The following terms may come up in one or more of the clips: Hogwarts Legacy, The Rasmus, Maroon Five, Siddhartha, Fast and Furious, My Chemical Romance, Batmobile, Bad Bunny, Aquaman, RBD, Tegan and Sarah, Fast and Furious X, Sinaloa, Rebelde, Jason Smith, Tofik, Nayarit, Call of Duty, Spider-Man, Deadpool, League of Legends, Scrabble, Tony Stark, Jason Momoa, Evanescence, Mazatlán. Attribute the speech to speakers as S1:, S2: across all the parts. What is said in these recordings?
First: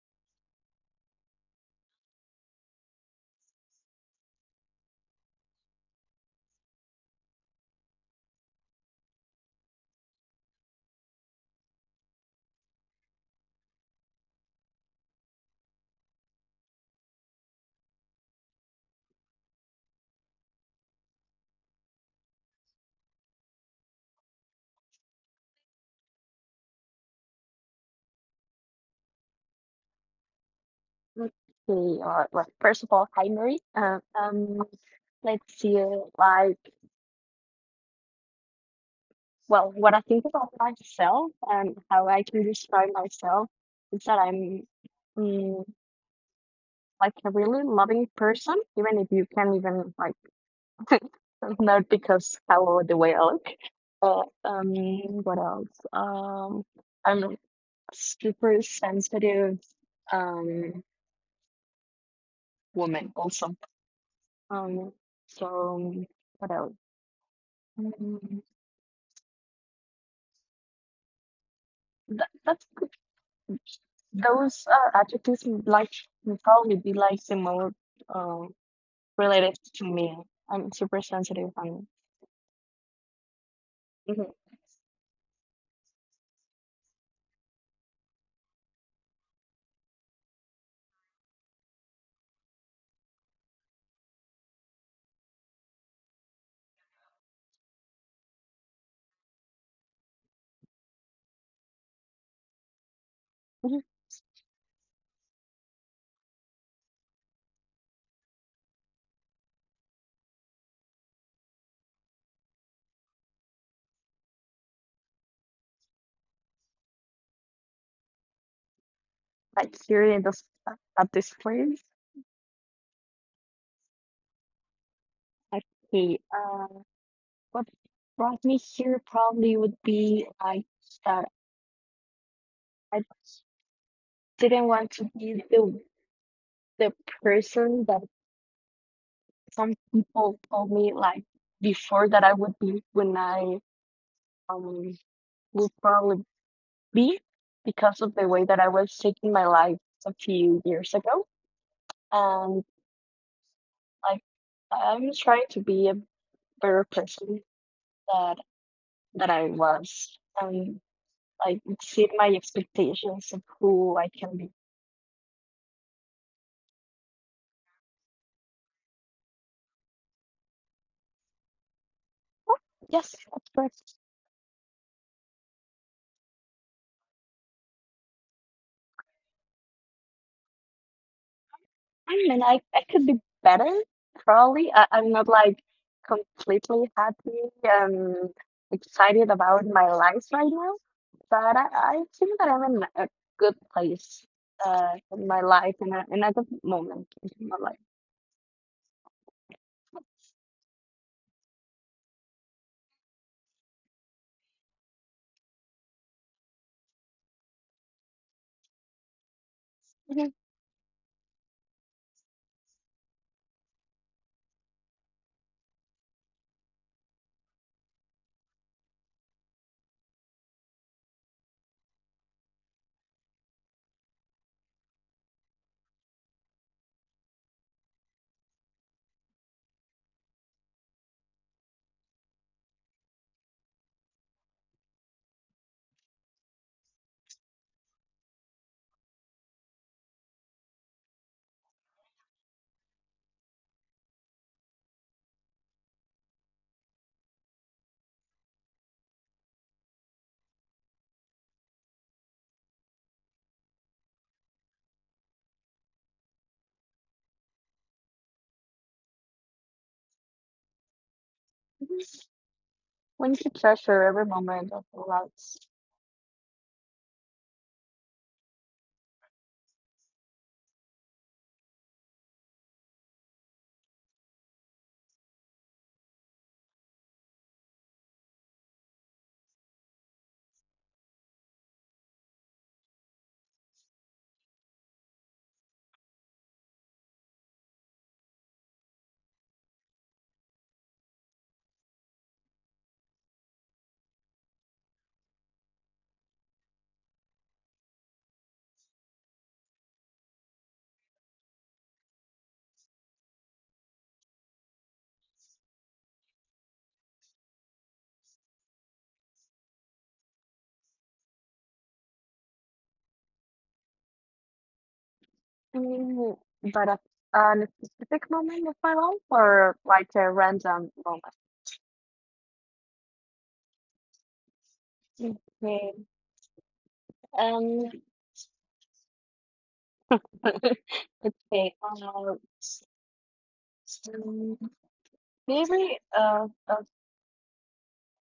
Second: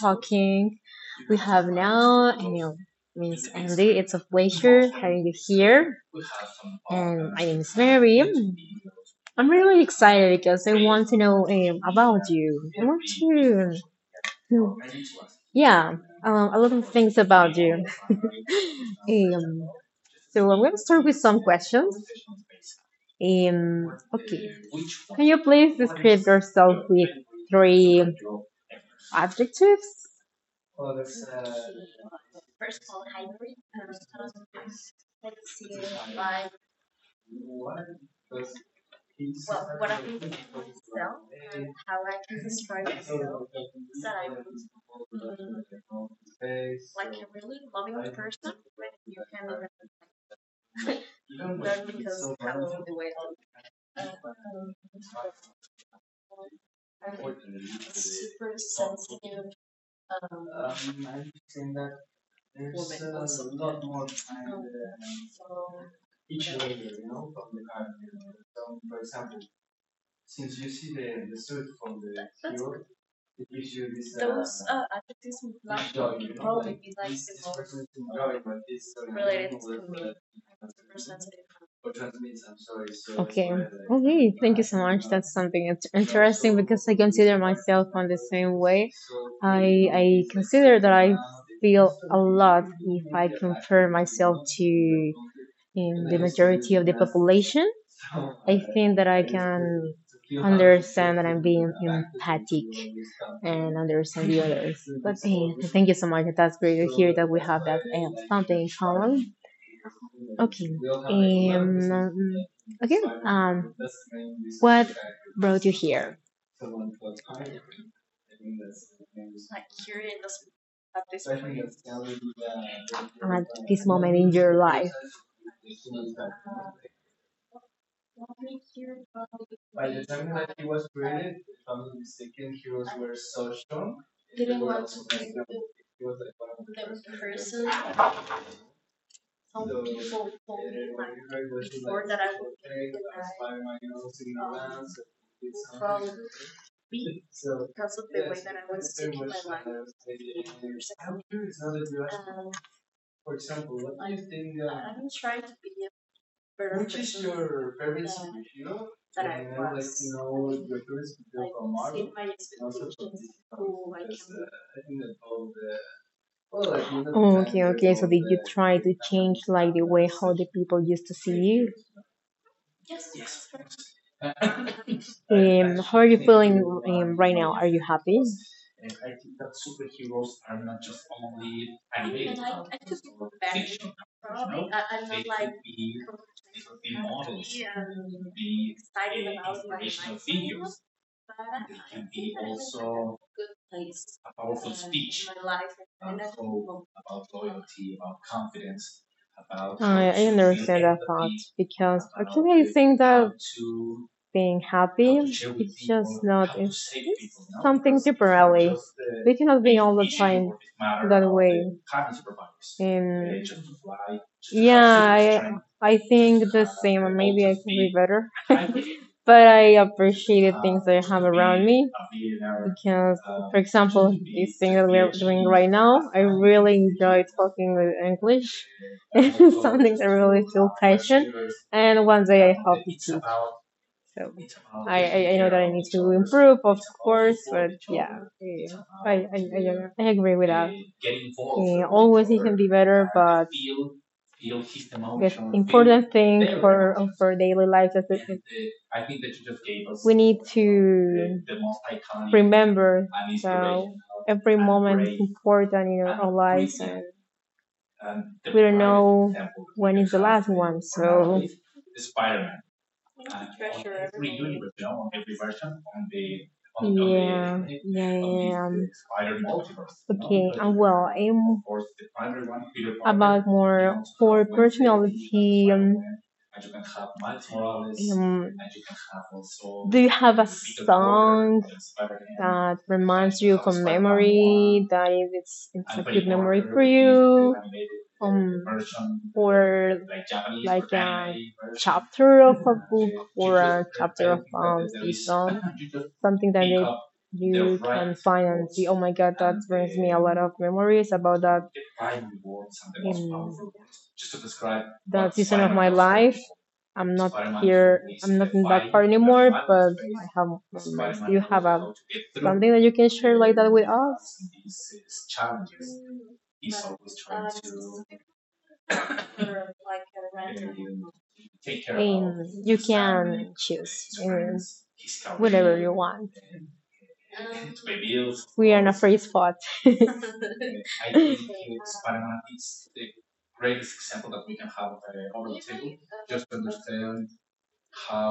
S1: talking. We have now, I know, Miss Andy. It's a pleasure having you here. And my name is Mary. I'm really excited because I want to know about you. I want to, yeah, a lot of things about you. Um, so I'm going to start with some questions. Okay, can you please describe yourself with three adjectives?
S2: Okay, well, first of all, hi Mary. Let's see, like, well, what I think about myself and how I can describe myself is that I'm mm, like a really loving person, even if you can't even like not because how the way I look. Uh, um, what else? I'm a super sensitive um woman also. Um, so what else? Mm, Those are adjectives like will probably be like the more um related to me. I'm super sensitive and.
S1: Okay.
S2: Mhm.
S1: Okay, thank you so much. That's something, it's interesting, because I consider myself on the same way. I consider that I feel a lot if I compare myself to in the majority of the population. I think that I can understand that I'm being empathic and
S2: Mhm.
S1: understand the others. But hey, thank you so much. That's great to hear that we have that something in common. Okay. Um, um, okay. Um, what brought you here
S2: Like here in this, at this place.
S1: at this moment in your life?
S2: Okay, what brought me here probably would be like that I didn't want to be the person that some people told me like before that I would be when I um will probably be because of the way that I was taking my life a few years ago. And like I'm trying to be a better person that that I was and like exceed my expectations of who I can be.
S1: Okay, okay. So did you try to change like the way how the people used to see you?
S2: Oh, yes, that's correct.
S1: How are you feeling right now? Are you happy?
S2: I mean I could be better, probably. I'm not like completely happy and excited about my life right now, but I think that I'm in a good place in my life in other moment in my life.
S1: I understand that thought because actually I think that being happy is just not it's, it's something temporary. We cannot be all the time that way. And yeah, I think the same. Maybe I can be better, but I appreciate the things that I have around me because, for example, this thing that we are doing right now, I really enjoy talking with English some things I really feel passion, and one day I hope it's so I know that I need to improve, of course, but yeah, I agree with that. Always it can be better, but the important thing for daily life is that we need to remember that every moment is important in our lives and we don't know when is the last one, so
S2: When you treasure every moment of your life,
S1: yeah, yeah, yeah. Okay, well, I'm about more for personality. Um, do you have a song that reminds you of a memory that if it's it's a good memory for you? Um, or like a chapter of a book or a chapter of a song. Something that made you can find and see, oh my god, that brings me a lot of memories about that. In that season of my life. I'm not here. I'm not in that part anymore, but I have do you have a, something that you can share like that with us?
S2: Mm, but a specific moment of my life or like a random moment?
S1: And you can choose and whatever you want.
S2: Mm.
S1: We are in a free spot.
S2: Um, okay, mm, maybe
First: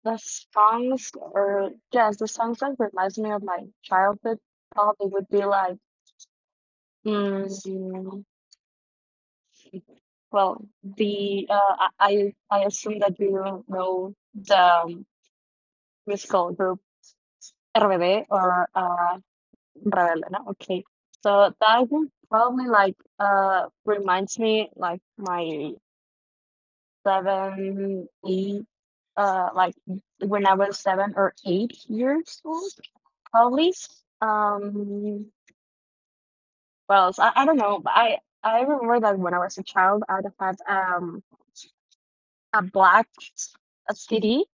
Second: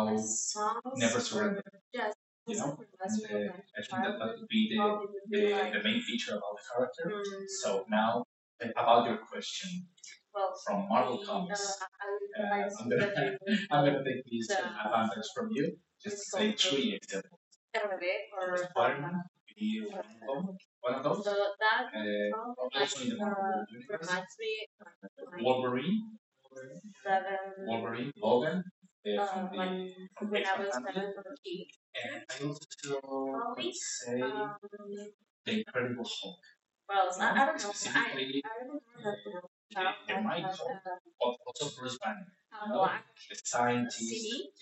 S2: the songs or yes, the songs that reminds me of my childhood probably would be like. Mm, Well, the I assume that you know the um, musical group RBD or Rebelde, no? Okay. So that group probably like reminds me like my seven, eight, like when I was 7 or 8 years old, probably. Um, well, else? I don't know, but I remember that when I was a child, I'd have a black a CD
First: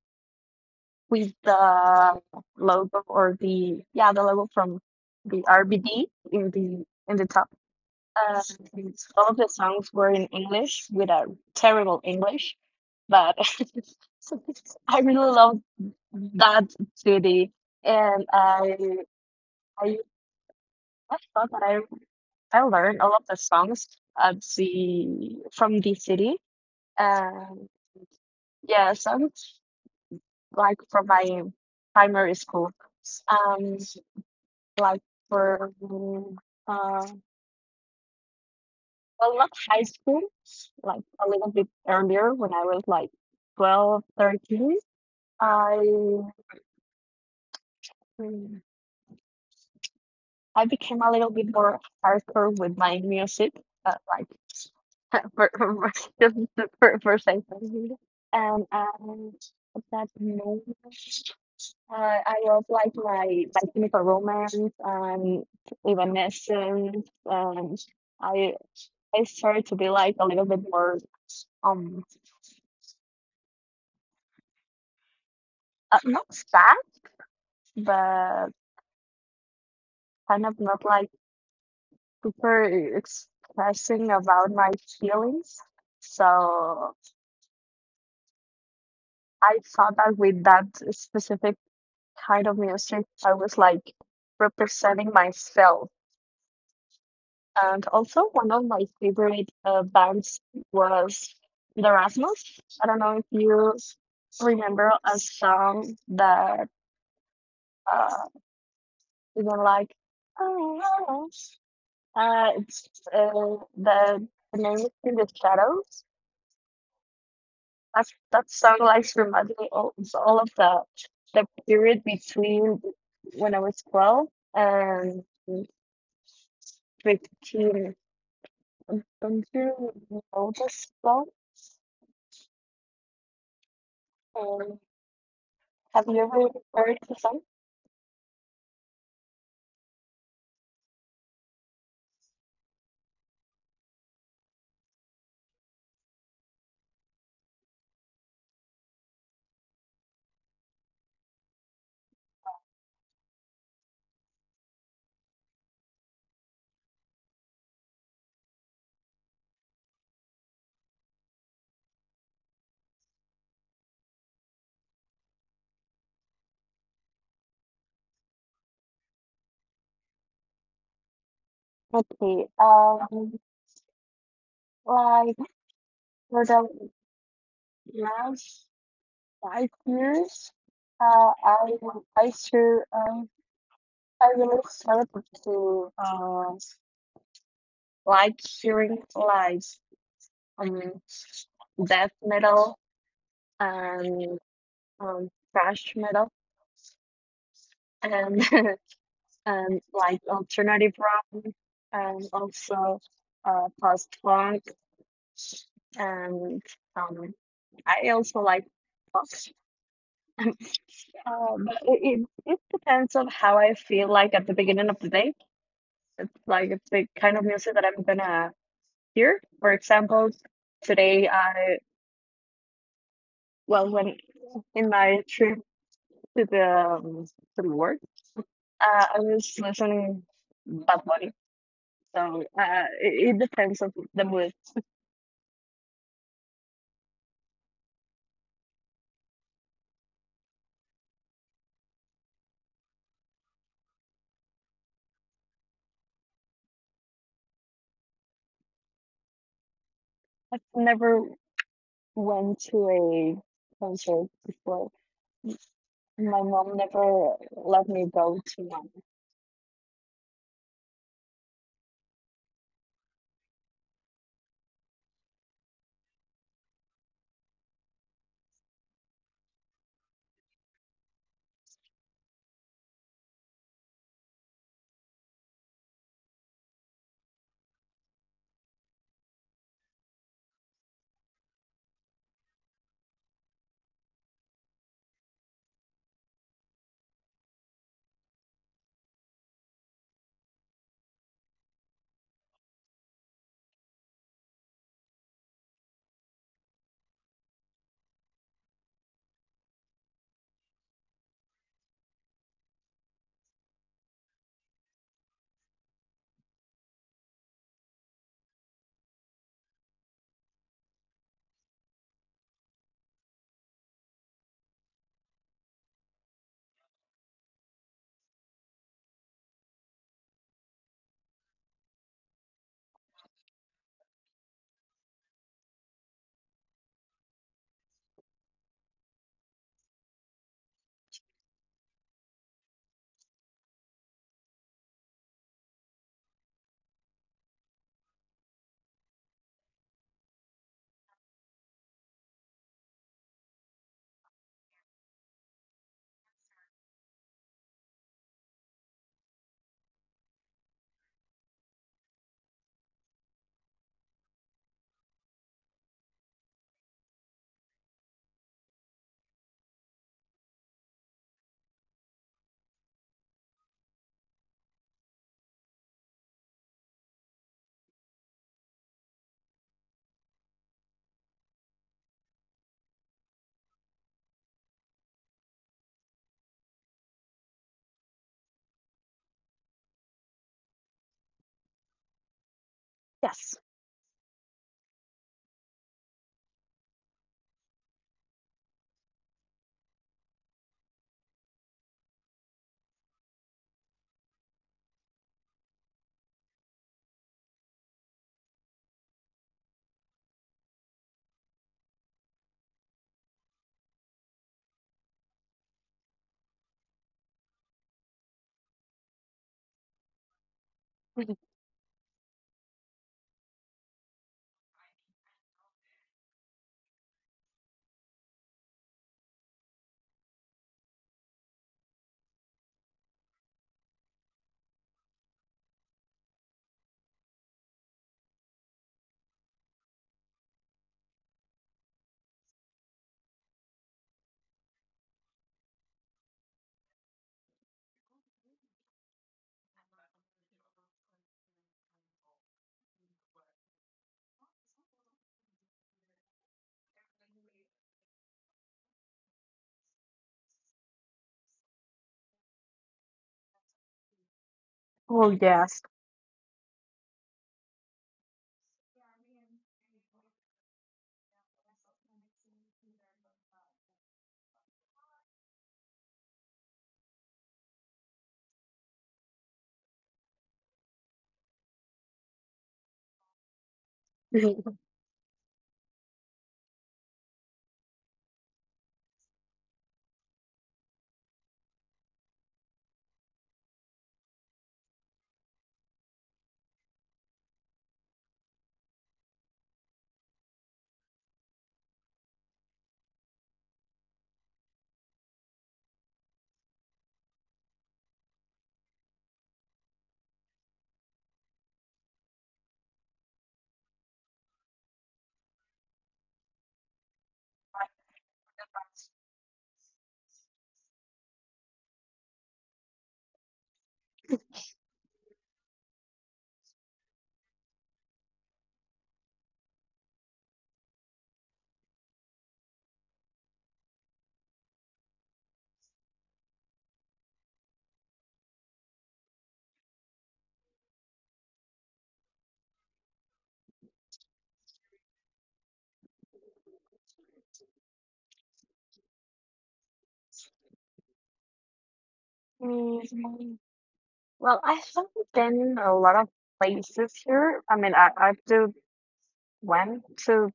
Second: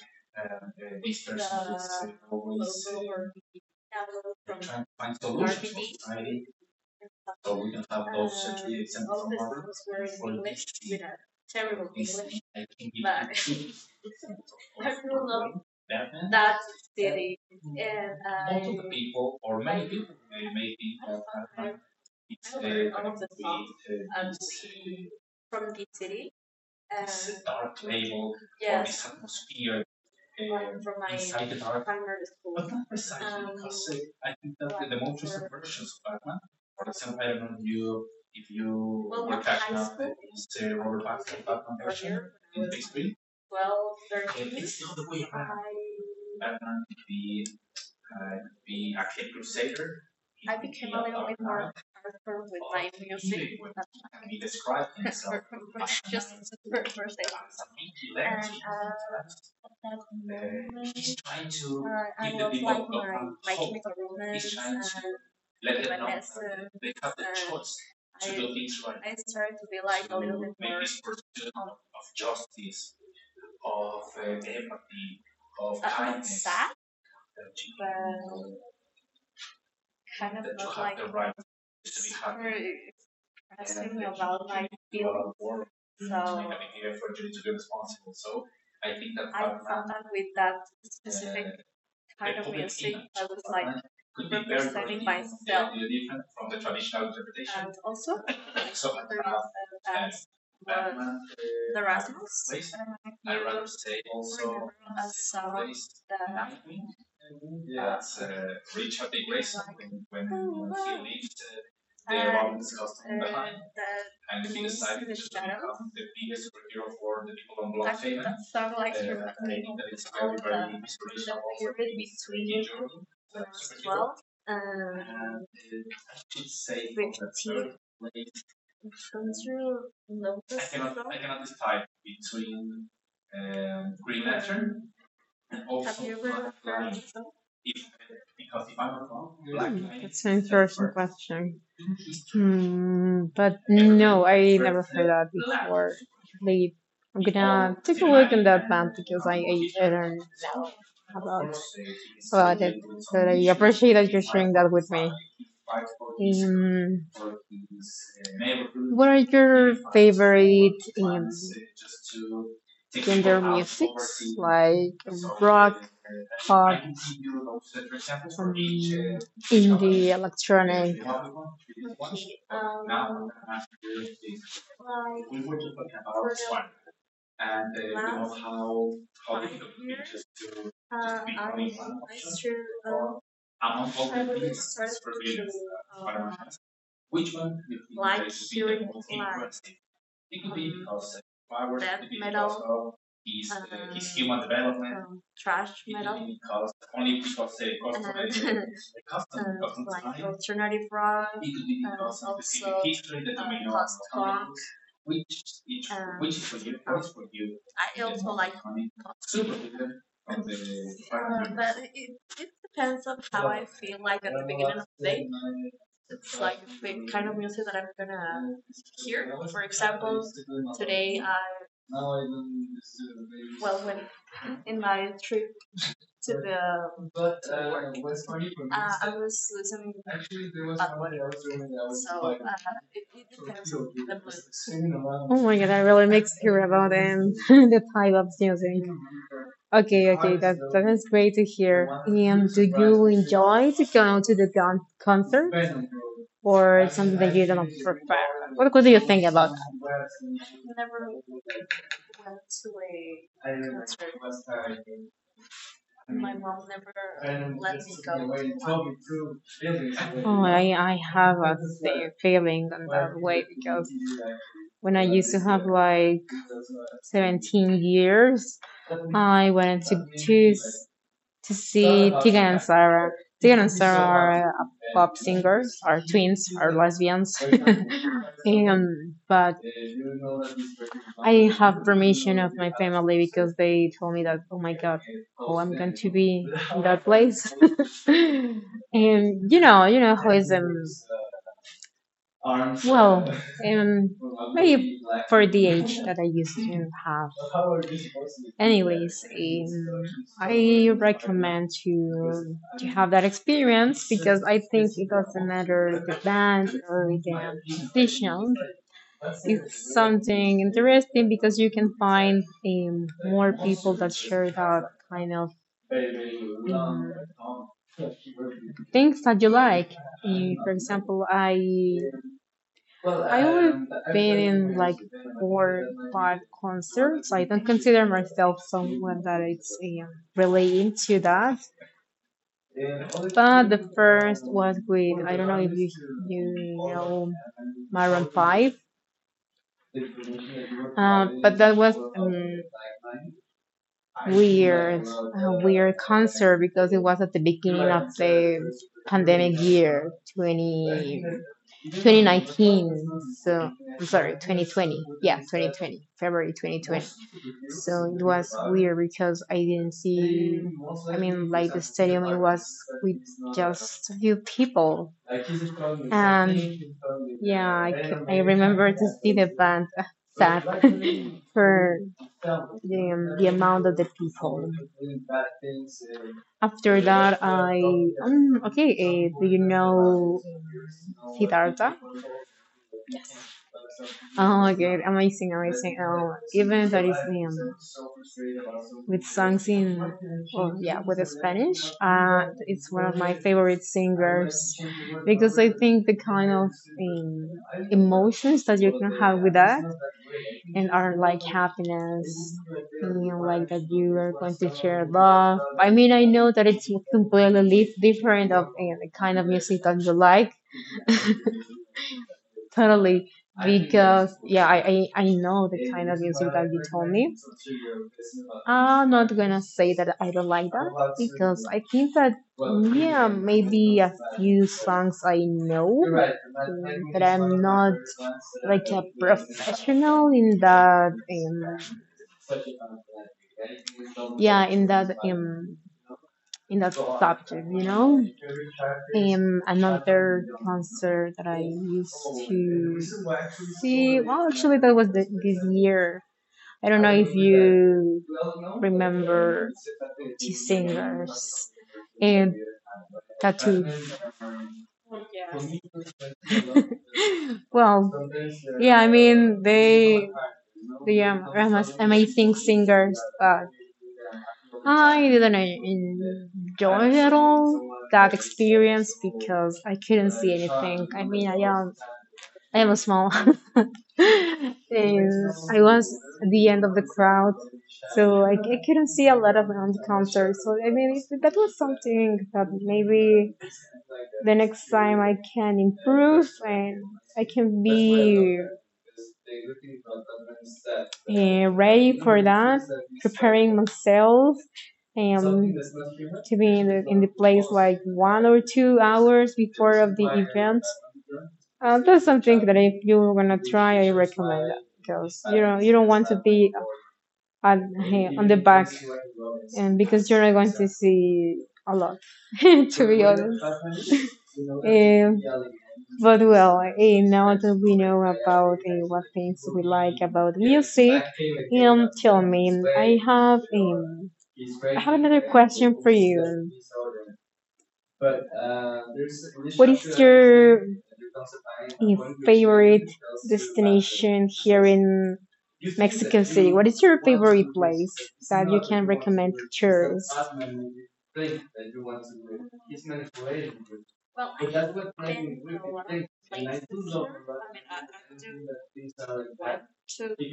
S2: with the logo or the logo from the RBD in the top. Uh, all of the songs were in English with a terrible English, but I really love that city, and I thought that I learned all of the songs at the from the city. Um, yeah, songs like from my primary school. Um, like for mm, uh, well, not high school, like a little bit earlier when I was like 12, 13, I mm, I became a little bit more hardcore with my music, like for just for saying something. And at that moment, I was like My Chemical Romance and Evanescence, and I I started to be like a little bit more um not sad but kind of not like super expressing about my feelings. So I thought that with that specific kind of music, I was like representing myself. And also, one of my favorite bands was The Rasmus. I don't know if you remember a song that uh, even like it's the the name is In the Shadows. That's that song like reminds me all of the period between when I was 12 and 15. Don't you know this song? Um, have you ever heard the song?
S1: That's an interesting question. Hmm, but no, I never heard that before. Actually, I'm gonna take a look on that map because I learned about about it. But I appreciate that you're sharing that with me. Um, what are your favorite um, gender musics like rock, pop, indie, electronic?
S2: Okay. Like for the last 5 years, uh, I I sure um I really started to like hearing live um, death metal and thrash metal and and like alternative rock and also post punk and um, I also like pop. But it depends on how I feel like at the beginning of the day. It's like it's the kind of music that I'm gonna hear. For example, today I well when in my trip to the um, to the work. I was listening Bad Bunny, so it depends on the mood.
S1: Oh my god, I really mixed here about the type of music. Okay, okay, that that is great to hear. And do you enjoy to go to the concert or something that you don't prefer? What do you think about that?
S2: Never went to a concert before. My mom never let me go to one.
S1: Oh, I have a feeling on that way because when I used to have like 17 years, I went to two to see Tegan and Sarah. Tegan and Sarah are pop singers, are twins, are lesbians. And, but I have permission of my family because they told me that, oh my god, oh, I'm going to be in that place. And you know how is well, um, maybe for the age that I used to have. Anyways, I recommend to have that experience because I think it doesn't matter the band or the musician. It's something interesting because you can find more people that share that kind of um, things that you like. For example, I only been in like four, five concerts. I don't consider myself someone that it's really into that. But the first was with, I don't know if you know Maroon Five. But that was weird, a weird concert because it was at the beginning of the pandemic year 20 2019. So, I'm sorry, 2020. Yeah, 2020, February 2020. So it was weird because I didn't see, I mean, like the stadium, it was with just a few people. And yeah, I remember to see the band. Sad for the amount of the people. After that, I okay. Do you know Siddhartha?
S2: Yes.
S1: Oh my god, amazing, amazing. Even that is with songs in, oh yeah, with the Spanish. It's one of my favorite singers because I think the kind of emotions that you can have with that and are like happiness and you know, like that you are going to share love. I mean, I know that it's completely different of the kind of music that you like, totally, because yeah, I know the kind of music that you told me. I'm not gonna say that I don't like that because I think that yeah, maybe a few songs I know, but I'm not like a professional in that. Yeah, in that subject, you know. Another concert that I used to see. Well, actually, that was this year. I don't know if you remember two singers and tattoo.
S2: Oh, yes.
S1: Well, yeah, I mean they are amazing singers, but I didn't enjoy at all that experience because I couldn't see anything. I mean, I am small,
S2: Mhm.
S1: and I was at the end of the crowd, so I couldn't see a lot of concerts. So I mean, it- that was something that maybe the next time I can improve and I can be ready for that, preparing myself um, to be in in the place like 1 or 2 hours before of the event. That's something that if you're gonna try, I recommend that because you don't want to be at, on the back, and because you're not going to see a lot, to be honest. Um, but well, now that we know about what things we like about music, tell me, I have another question for you. But there's in this what is chapter, your favorite destination here in Mexico City? What is your favorite place that you can recommend to tourists? Hmm,
S2: Mm, Well, I've been in a lot of places here. I mean, I I've do went to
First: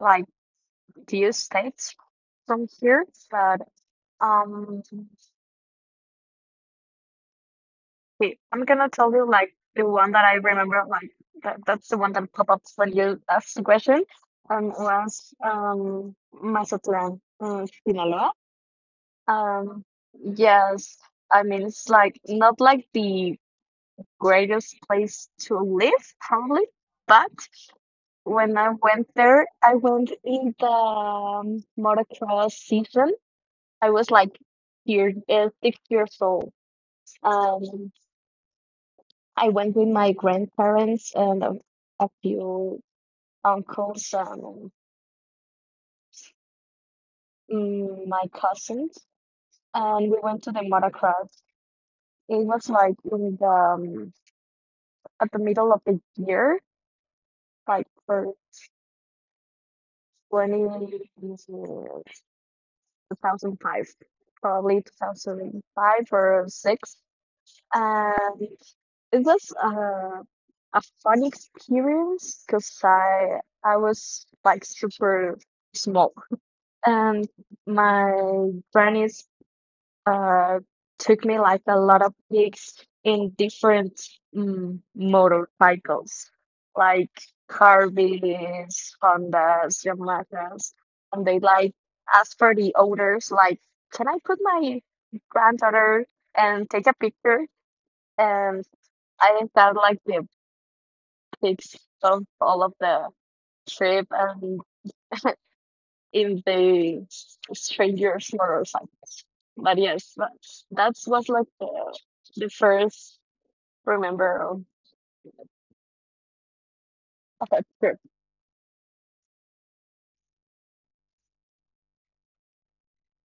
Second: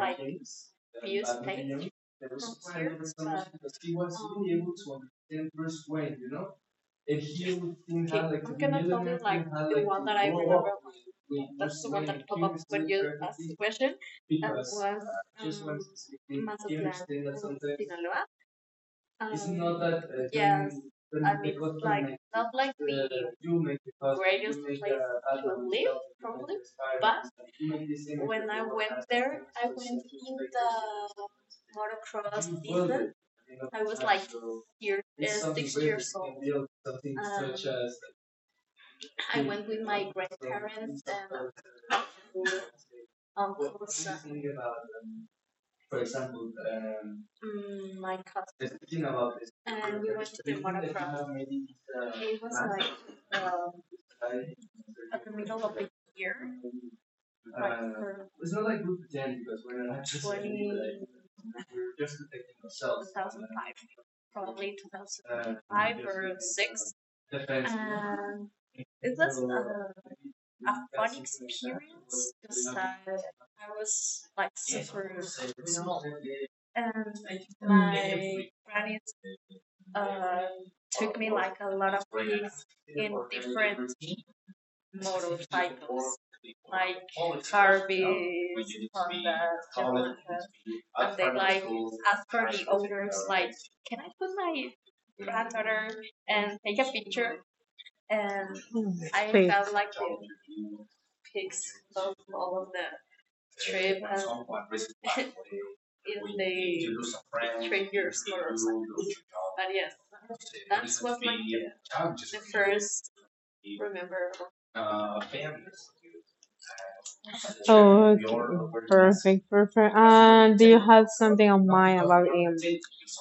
S2: like few states. From here. But um, wait, I'm gonna tell you like the one that I remember, like that's the one that pop up when you ask the question, was Mazatlán, Sinaloa. Um, yes, I mean it's like not like the greatest place to live, probably, but when I went there, I went in the motocross season. I was like 6 years old. Um, I went with my grandparents and a few uncles and my cousins, and we went to the motocross. It was like in the at the middle of the year, like for 20 2005, probably 2005 or 6. And it was a fun experience because I was like super small. And my grannies uh, took me like a lot of gigs in different motorcycles, like Harveys, Hondas, Yamahas, and they like asked for the owners, like, can I put my granddaughter and take a picture? And
S1: I
S2: I
S1: wait.
S2: got
S1: Felt like
S2: like the pics of all of the trip and in the strangers' motor. But yes, that's was like the first remember of okay.
S1: oh, okay. Perfect, perfect. And do you have something in mind about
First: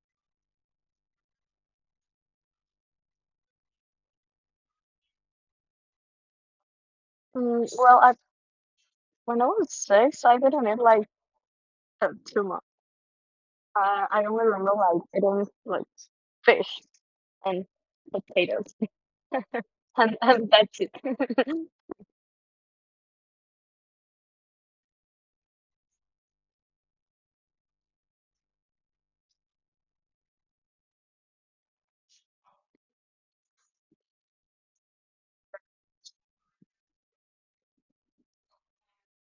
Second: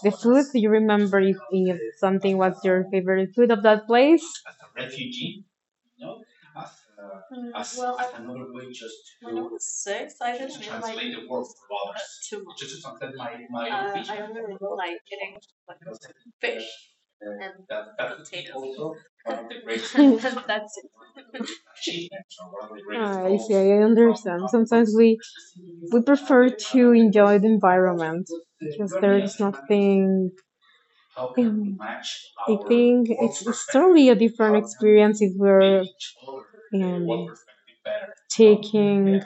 S1: the food? Do you remember if something was your favorite food of that place?
S2: Well, when I was six, I didn't eat like too much. I only remember like eating like fish and potatoes, and that's it.
S1: Ah, I see, I understand. Sometimes we prefer to enjoy the environment because there is nothing. I think it's totally a different experience if we're um, taking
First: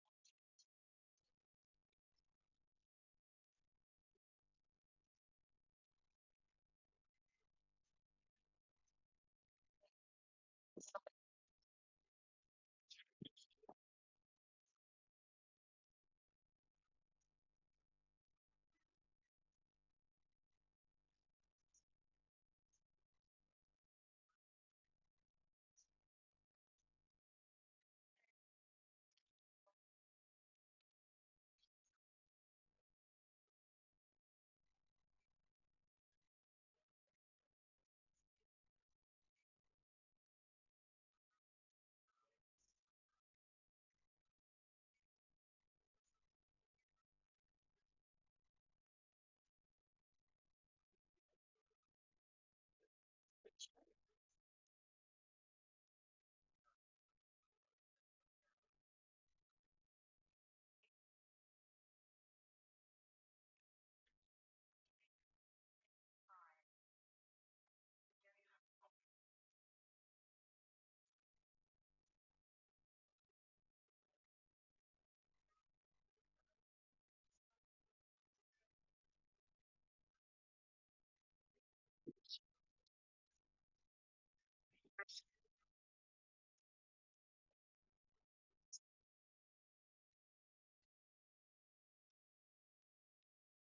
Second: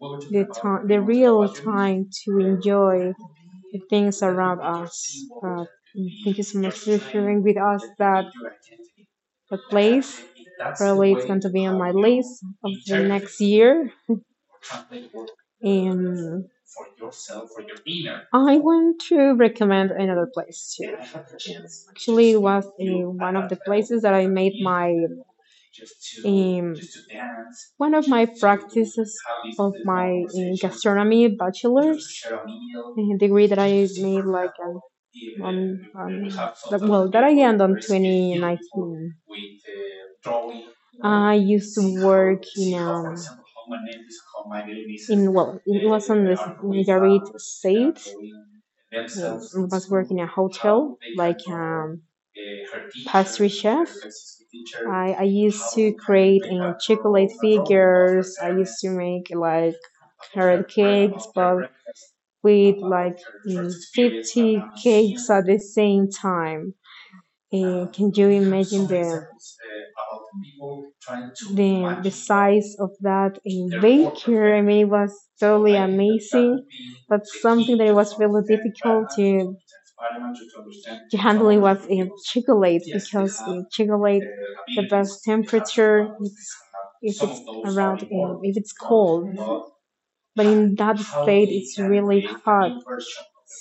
S1: the time, the real time to enjoy the things around us. Thank you so much for sharing with us that the place. Probably it's going to be on my list of the next year. And I want to recommend another place too. Actually, it was one of the places that I made my um, one of my practices of my gastronomy bachelor's degree that I made like on that, well that I ended on 2019. I used to work in well it was on the Nayarit state. I was working in a hotel like pastry chef. I used to create and chocolate figures. I used to make like carrot cakes, but with like 50 cakes at the same time. Can you imagine the size of that baker? I mean, it was totally amazing, but something that was really difficult to handle it was chocolate, because chocolate, the best temperature it's if it's around if it's cold, but in that state it's really hard,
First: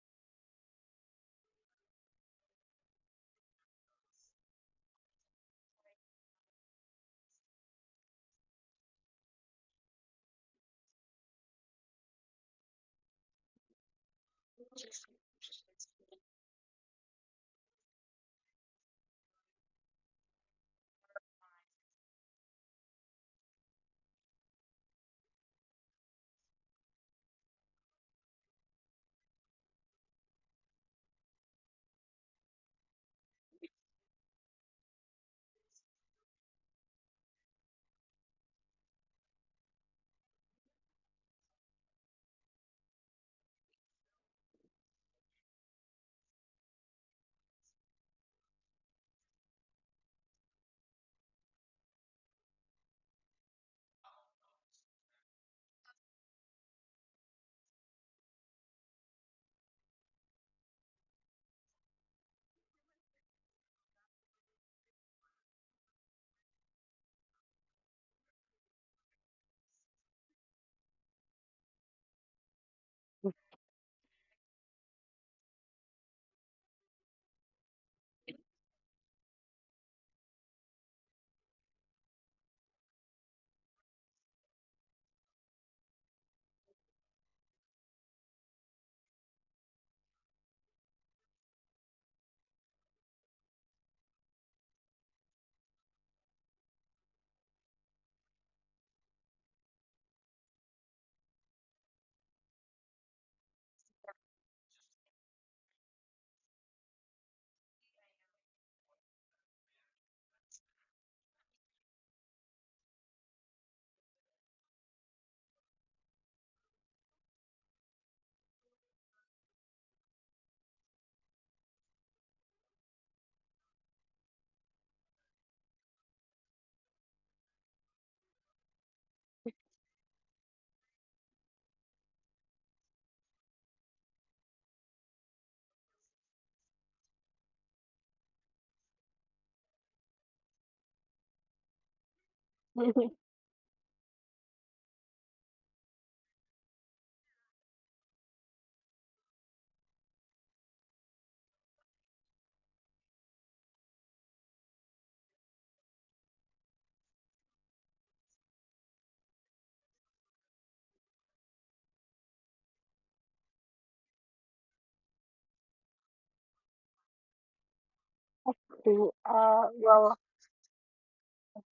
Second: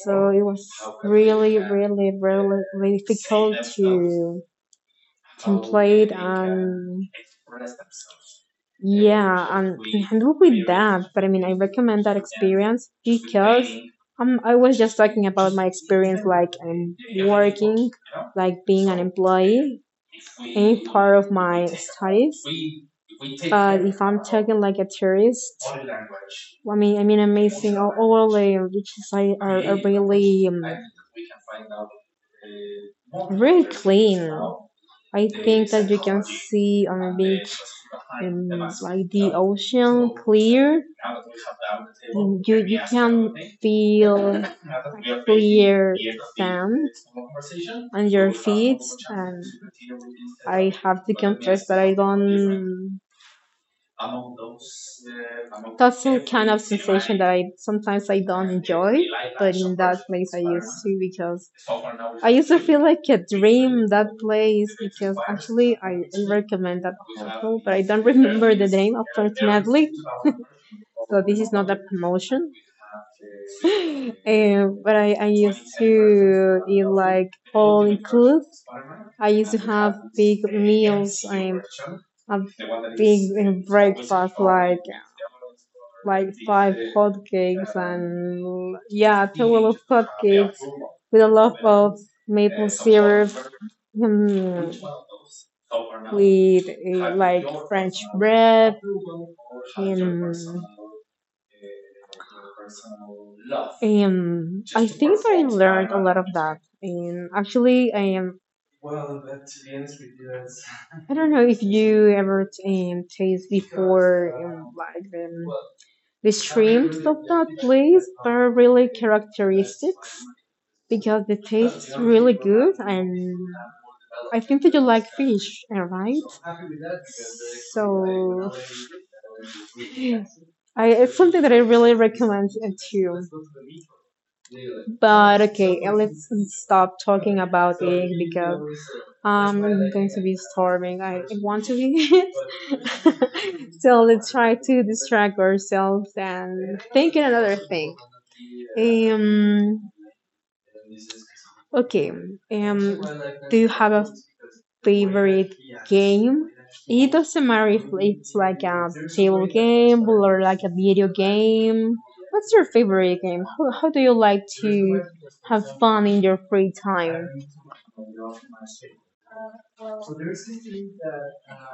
S1: so it was really really really really difficult to template and yeah, and can with that. But I mean, I recommend that experience because I was just talking about my experience, like I'm working, like being an employee, any part of my studies. But if I'm talking like a tourist, I mean, amazing. All the riches I are really, really clean. I think that you can see on the beach um, like the ocean clear. You can feel clear sand on your feet, and I have to confess that I don't that's a kind of sensation that I sometimes I don't enjoy, but in that software place I used spider to because I used to feel like a dream that place because actually I recommend that hotel, but I don't remember the name, unfortunately. So this is not a promotion. But I used to eat like all include. I used to big meals and a big breakfast like five hotcakes and, yeah, two little hotcakes with a lot of maple syrup, mm, with like French bread and, I think I learned a lot of that. And actually, I am I don't know if you ever taste before like the shrimps of that place. They're really characteristics because it tastes really good, and I think that you like fish, right? So I, it's something that I really recommend to you. But okay, let's stop talking about it because I'm going to be starving. I want to be. So let's try to distract ourselves and think in another thing. Um, Okay. Um, do you have a favorite game? It doesn't matter if it's like a table game or like a video game. What's your favorite game? How do you like to have fun in your free time?
S2: Well,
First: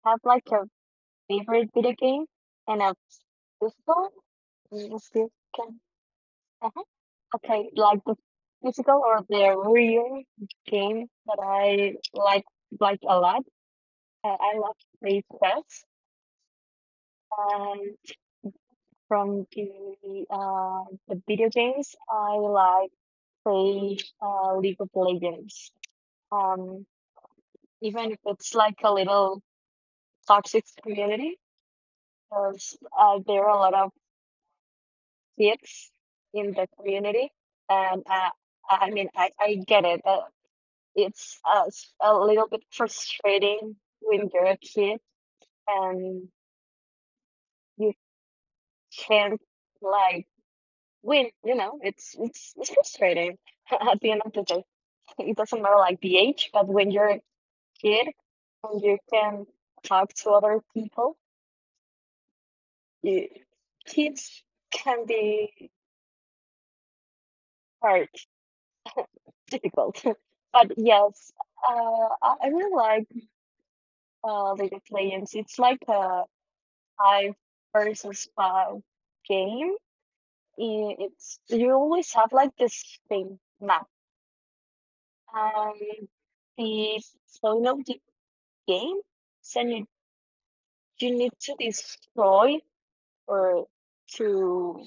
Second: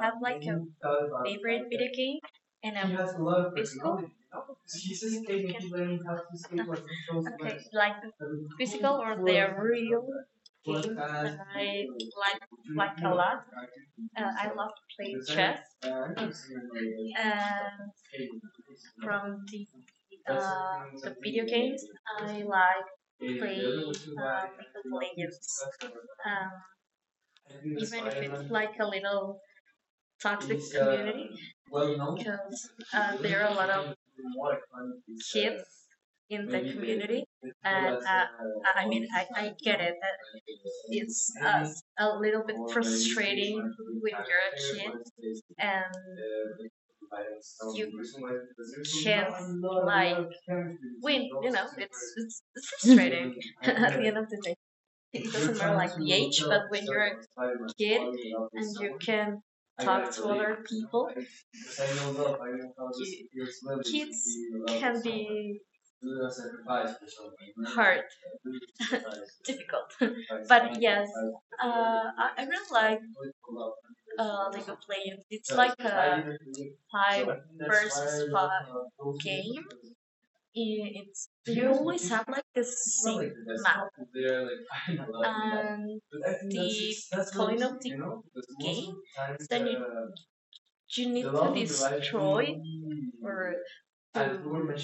S2: I have like a favorite video game and a physical. If you can, okay, like the physical or the real game that I like a lot. I love to play chess, and from the video games, I like play League of Legends. Um, Even if it's like a little toxic community, because there are a lot of kids
S1: In
S2: in
S1: the
S2: the
S1: community.
S2: community, and I mean, I get it. It's a little bit frustrating when you're a kid and you can't like when you know it's frustrating at the end of the day. It doesn't matter like the age, but when you're a kid and you can talk to other people, you, kids can be hard, difficult. But yes, uh, I really like League of Legends. It's like a five versus five game. It's you always have like this same map. Um, the point of the game, so you need to destroy or to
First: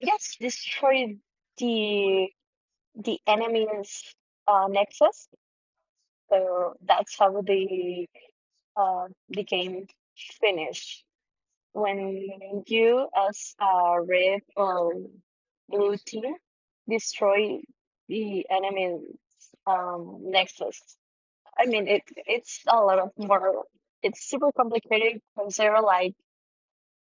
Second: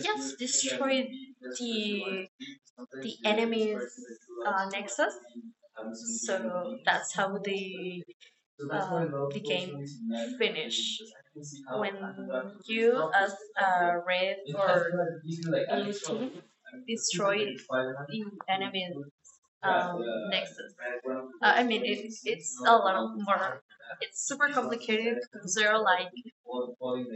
S2: yes, destroy the the enemy's nexus. So that's how the game finished. When you as a red or blue team destroy the enemy's nexus, I mean it's a lot of more. It's super complicated because there are like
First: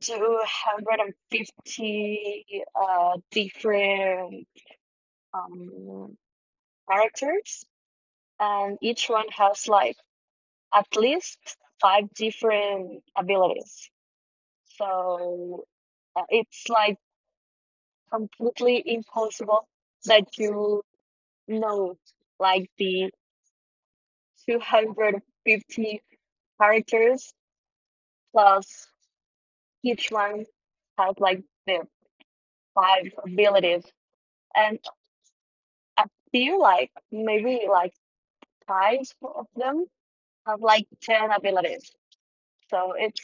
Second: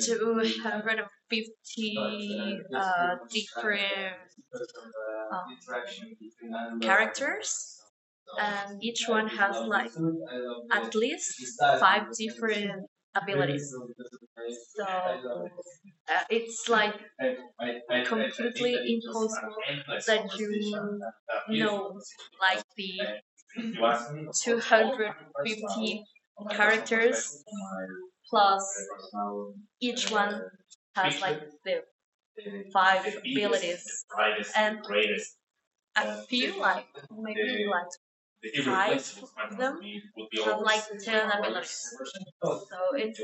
S2: 250 different um, characters, and each one has like at least five different abilities. So it's like completely impossible that you know like the 250 characters plus each one has like the five abilities. And do you like maybe like five of them have like 10 abilities. So it's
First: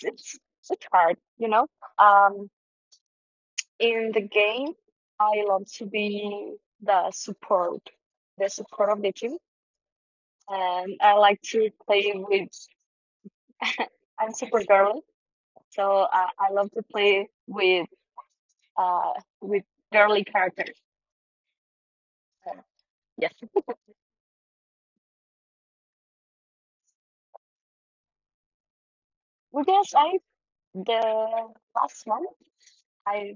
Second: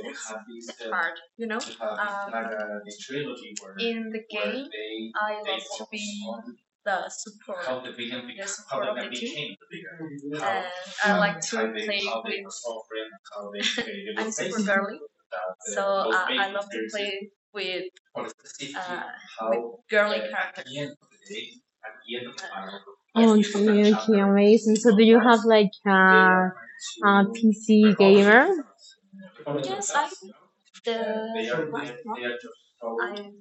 S2: hard, you know? Um, in the game, I love to be the support, the support of the team. And I like to play with, I'm super girly. So I love to play uh, with girly characters. Uh,
S1: Oh,
S2: yes.
S1: it's really amazing. So, do you have like a PC gamer?
S2: Because I, the last month, I,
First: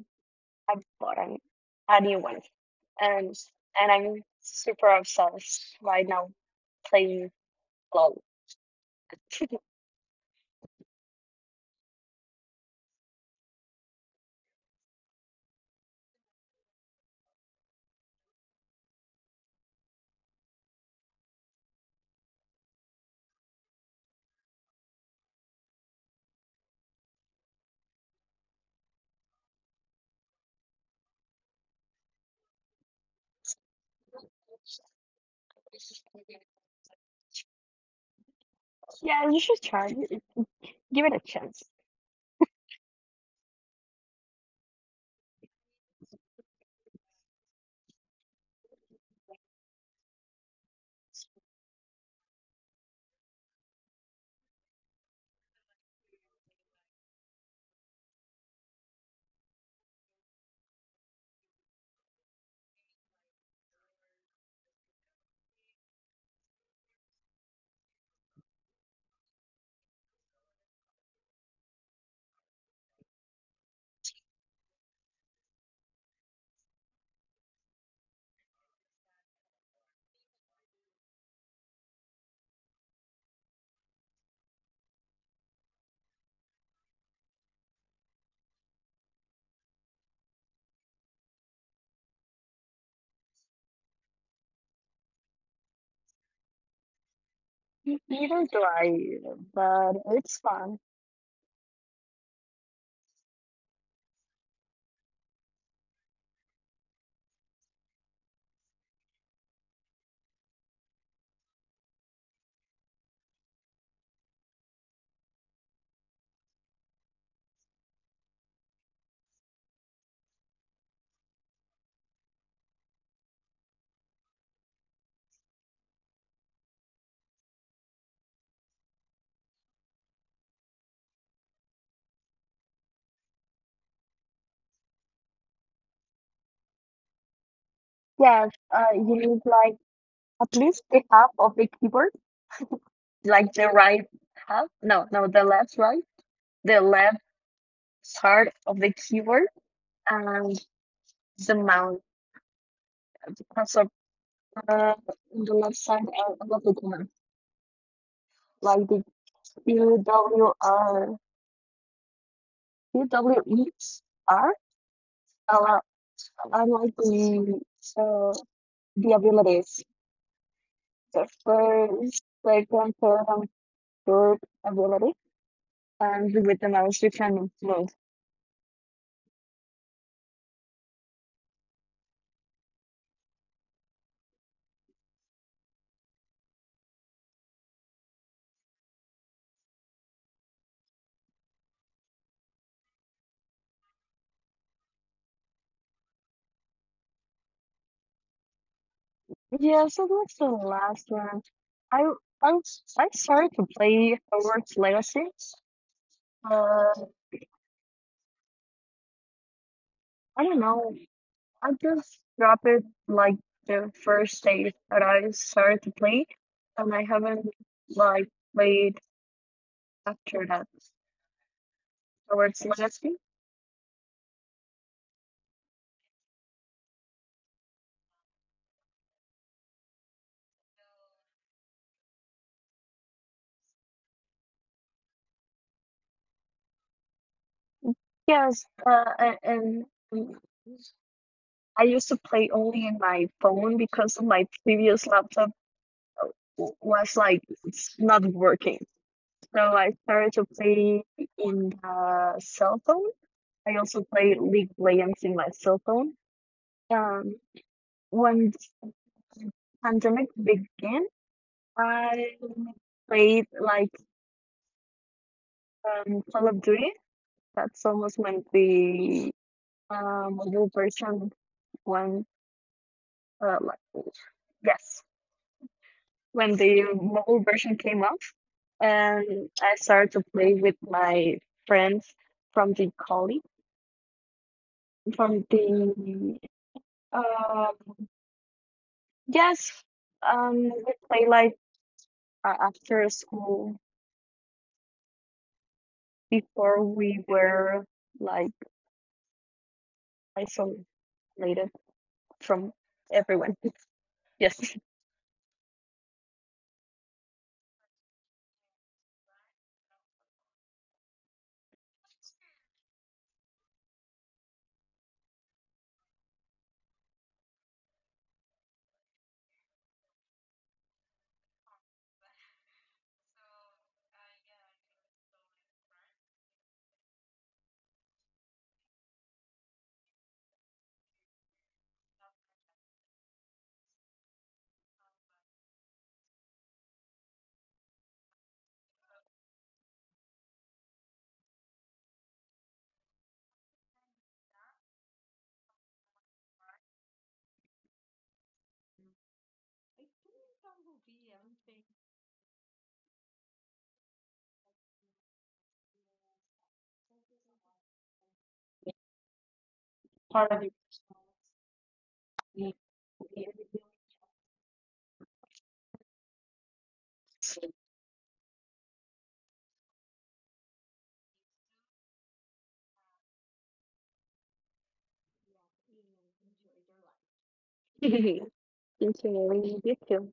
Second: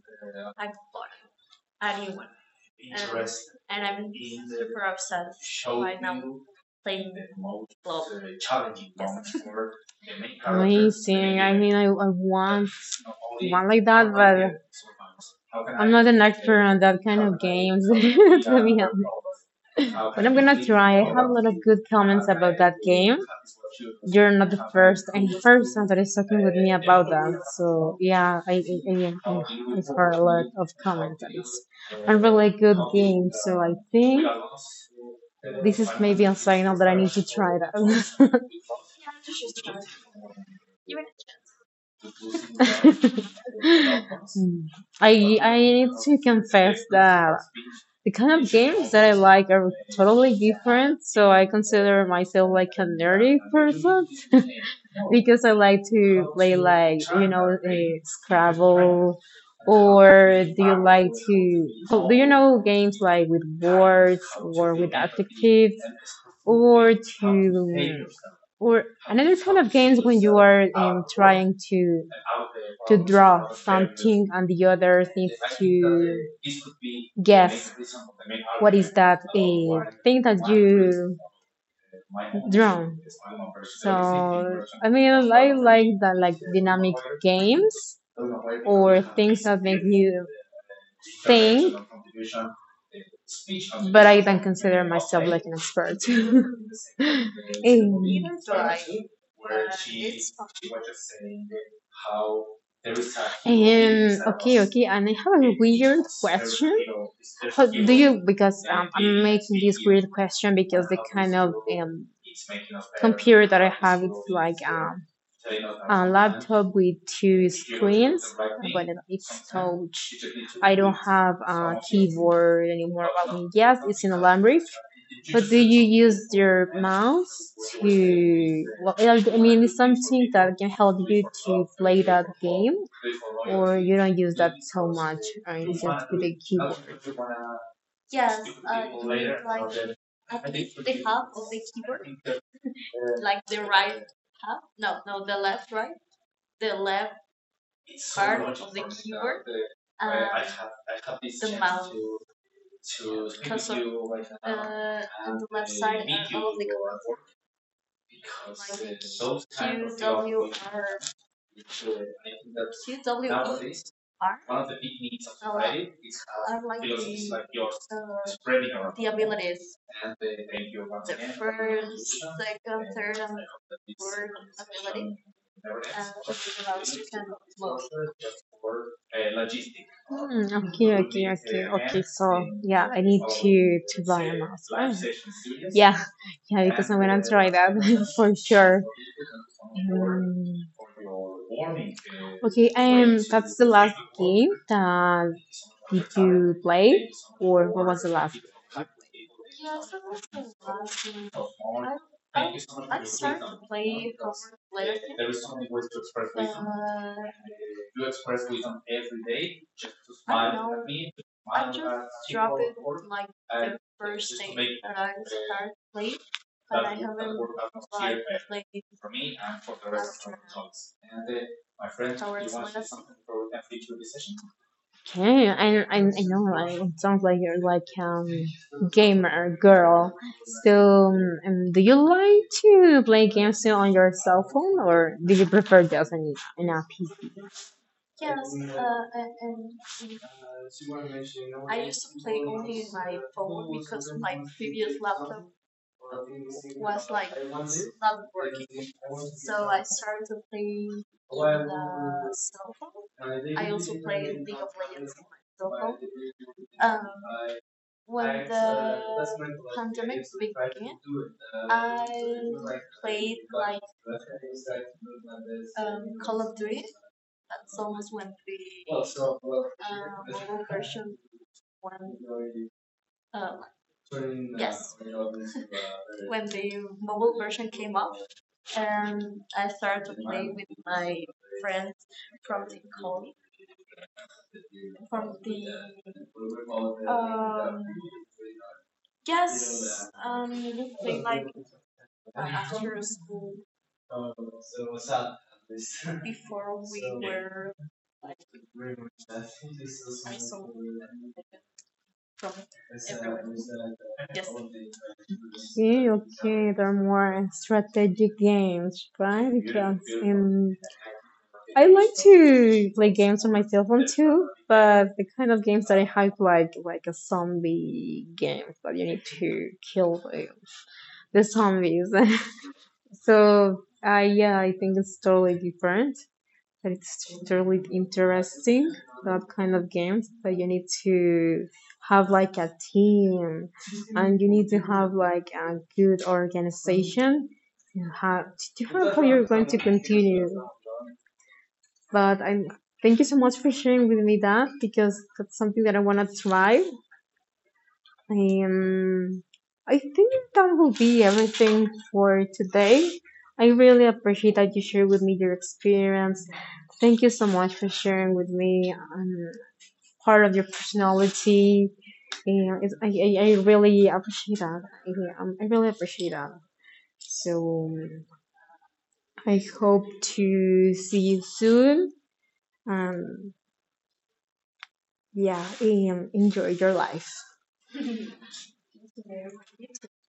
S2: I bought a new one. And, I'm super obsessed right now playing LOL.
S1: Amazing. I mean, I want one like that, but I'm not an expert on that kind of games, to be honest. But I'm gonna try. I have a lot of good comments about that game. You're not the first and person that is talking with me about that. So yeah, I've heard a lot of comments. And It's a really good game. So I think this is maybe a signal that I need to try that.
S2: Yeah, you should try it. Give it a chance.
S1: I need to confess that the kind of games that I like are totally different. So I consider myself like a nerdy person because I like to play like, you know, a Scrabble, or do you like to, so do you know games like with words or with adjectives, or to or another it is of games when you are trying to draw something and the other thing to guess what is that thing that you drawn. So I mean, I like that, like dynamic games or things that make you think, but I don't consider myself like an expert. Um,
S2: Neither do I, but it's fun.
S1: Um, okay, and I have a weird question. How do you? Because I'm making this weird question because the kind of um, computer that I have, it's like, a laptop with two screens, but it's touch. I don't have a keyboard anymore. I mean, yes, it's inalambric, but do you use your mouse to? Well, I mean, it's something that can help you to play that game, or you don't use that so much, or it's just with a keyboard.
S2: Yeah, you need like at least the half of the keyboard, like the right half. No, no, the left, right, the left side of the keyboard, and the mouse also uh, on the left side of the keyboard, like the Q W R Q W E R I'm like uh, the abilities. So first, second, third, and fourth ability, and with the most you can move.
S1: Okay, okay. So yeah, I need to buy a mouse. Oh, yeah, yeah. Because I'm gonna try that for sure. Mm, okay, that's the last game that did you play, or what was the last?
S2: Yeah, so that's the last one. I I started to play Hogwarts Legacy, but I don't know. I just dropped it like the first day that I started to play, and I haven't like played after that Hogwarts Legacy.
S1: Hey, I know it sounds like you're like gamer girl. So, do you like to play games still on your cell phone, or do you prefer just an app?
S2: Yes, and. I used to play only in my phone because my previous laptop was like not working. So I started to play in the cell phone. I also play League of Legends in my cell phone. Um, when the pandemic began, I played like Call of Duty. That's almost when the mobile version one like, yes, when the mobile version came up. And I started to play with my friends from the college, from the, uh, yes, we play like after school before we were like isolated from everyone. Yes.
S1: Okay, okay, they're more strategic games, right? Because I like to play games on my cell phone too, but the kind of games that I hype like a zombie games that you need to kill like the zombies. So yeah, I think it's totally different, but it's totally interesting that kind of games. But you need to have like a team, and you need to have like a good organization. You have to have how you're going to continue. But I thank you so much for sharing with me that because that's something that I want to try. um, I think that will be everything for today. I really appreciate that you shared with me your experience. Thank you so much for sharing with me, part of your personality. And it's, I really appreciate that. I really appreciate that. So, I hope to see you soon. Um, yeah, enjoy your life.
S2: Thank you, Melanie. You too.